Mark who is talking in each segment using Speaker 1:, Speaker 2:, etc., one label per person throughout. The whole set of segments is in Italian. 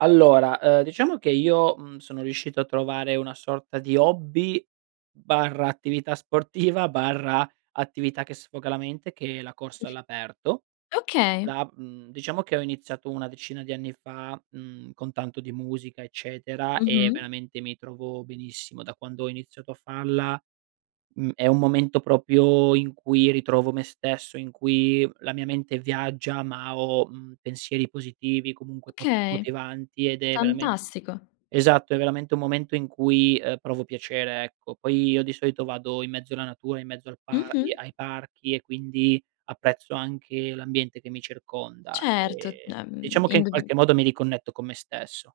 Speaker 1: Allora, uhm, diciamo che io, mhmm, sono riuscito a trovare una sorta di hobby, barra, attività sportiva, barra, attività che sfoga la mente, che è la corsa all'aperto.
Speaker 2: Okay.
Speaker 1: La mhmm, diciamo che ho iniziato una decina di anni fa, mhmm, con tanto di musica, eccetera, e
Speaker 2: Mh-mh.
Speaker 1: veramente mi trovo benissimo. Da quando ho iniziato a farla, mhmm, è un momento proprio in cui ritrovo me stesso, in cui la mia mente viaggia, ma ho, mhmm, pensieri positivi, comunque, po
Speaker 2: Okay.
Speaker 1: motivanti ed è veramen
Speaker 2: Fantastico.
Speaker 1: esatto, è veramente un momento in cui, uhm, provo piacere, ecco. Poi io, di solito, vado in mezzo la natura, in mezzo al par i
Speaker 2: Mh-mh.
Speaker 1: ai parchi, e, quindi, apprezzo anche l'ambiente che mi circonda,
Speaker 2: Certo. D
Speaker 1: ehm,
Speaker 2: ehm,
Speaker 1: diciamo che, in
Speaker 2: indubbiam
Speaker 1: qualche modo, mi riconnetto con me stesso.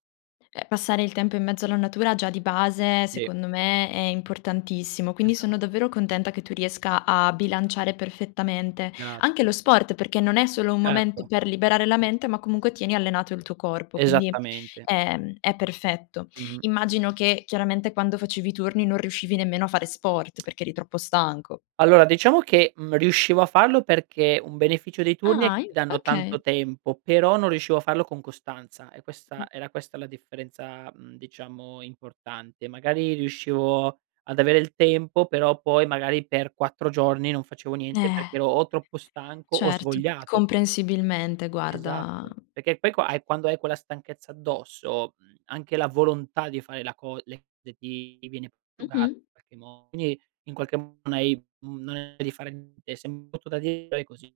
Speaker 2: Eh, passare il tempo in mezzo alla natura, già di base,
Speaker 1: Sì.
Speaker 2: secondo me, è importantissimo. Quindi
Speaker 1: Esa
Speaker 2: sono davvero contenta che tu riesca a bilanciare perfettamente. Anche
Speaker 1: Grazie.
Speaker 2: lo sport, perché non è solo un momento
Speaker 1: Certo.
Speaker 2: per liberare la mente, ma comunque tieni allenato il tuo corpo, quindi,
Speaker 1: Esattamente.
Speaker 2: ehm, è perfetto.
Speaker 1: Mh-mh.
Speaker 2: Immagino che, chiaramente, quando facevi i turni non riuscivi nemmeno a fare sport perché eri troppo stanco.
Speaker 1: Allora, diciamo che, mhmm, riuscivo a farlo perché, un beneficio dei turni è
Speaker 2: Ah,
Speaker 1: che
Speaker 2: in
Speaker 1: ti danno tanto
Speaker 2: okay.
Speaker 1: tempo, però non riuscivo a farlo con costanza; è
Speaker 2: Mh.
Speaker 1: questa era questa la differenza, mhmm, diciamo, importante. Magari, riuscivo ad avere il tempo però, poi, magari, per 4 giorni non facevo niente
Speaker 2: Eh.
Speaker 1: perché ero o troppo stanco, o
Speaker 2: Certo.
Speaker 1: svogliato.
Speaker 2: Comprensibilmente, guarda
Speaker 1: Esatto. Perché poi qua hai quando hai quella stanchezza addosso, mhmm, anche la volontà di fare la co le le ti ti viene prosciugata
Speaker 2: Mh-mh.
Speaker 1: i qualche mo quindi in qualche m non hai, mhmm non hai di fare niente, sem brutto da di però e così.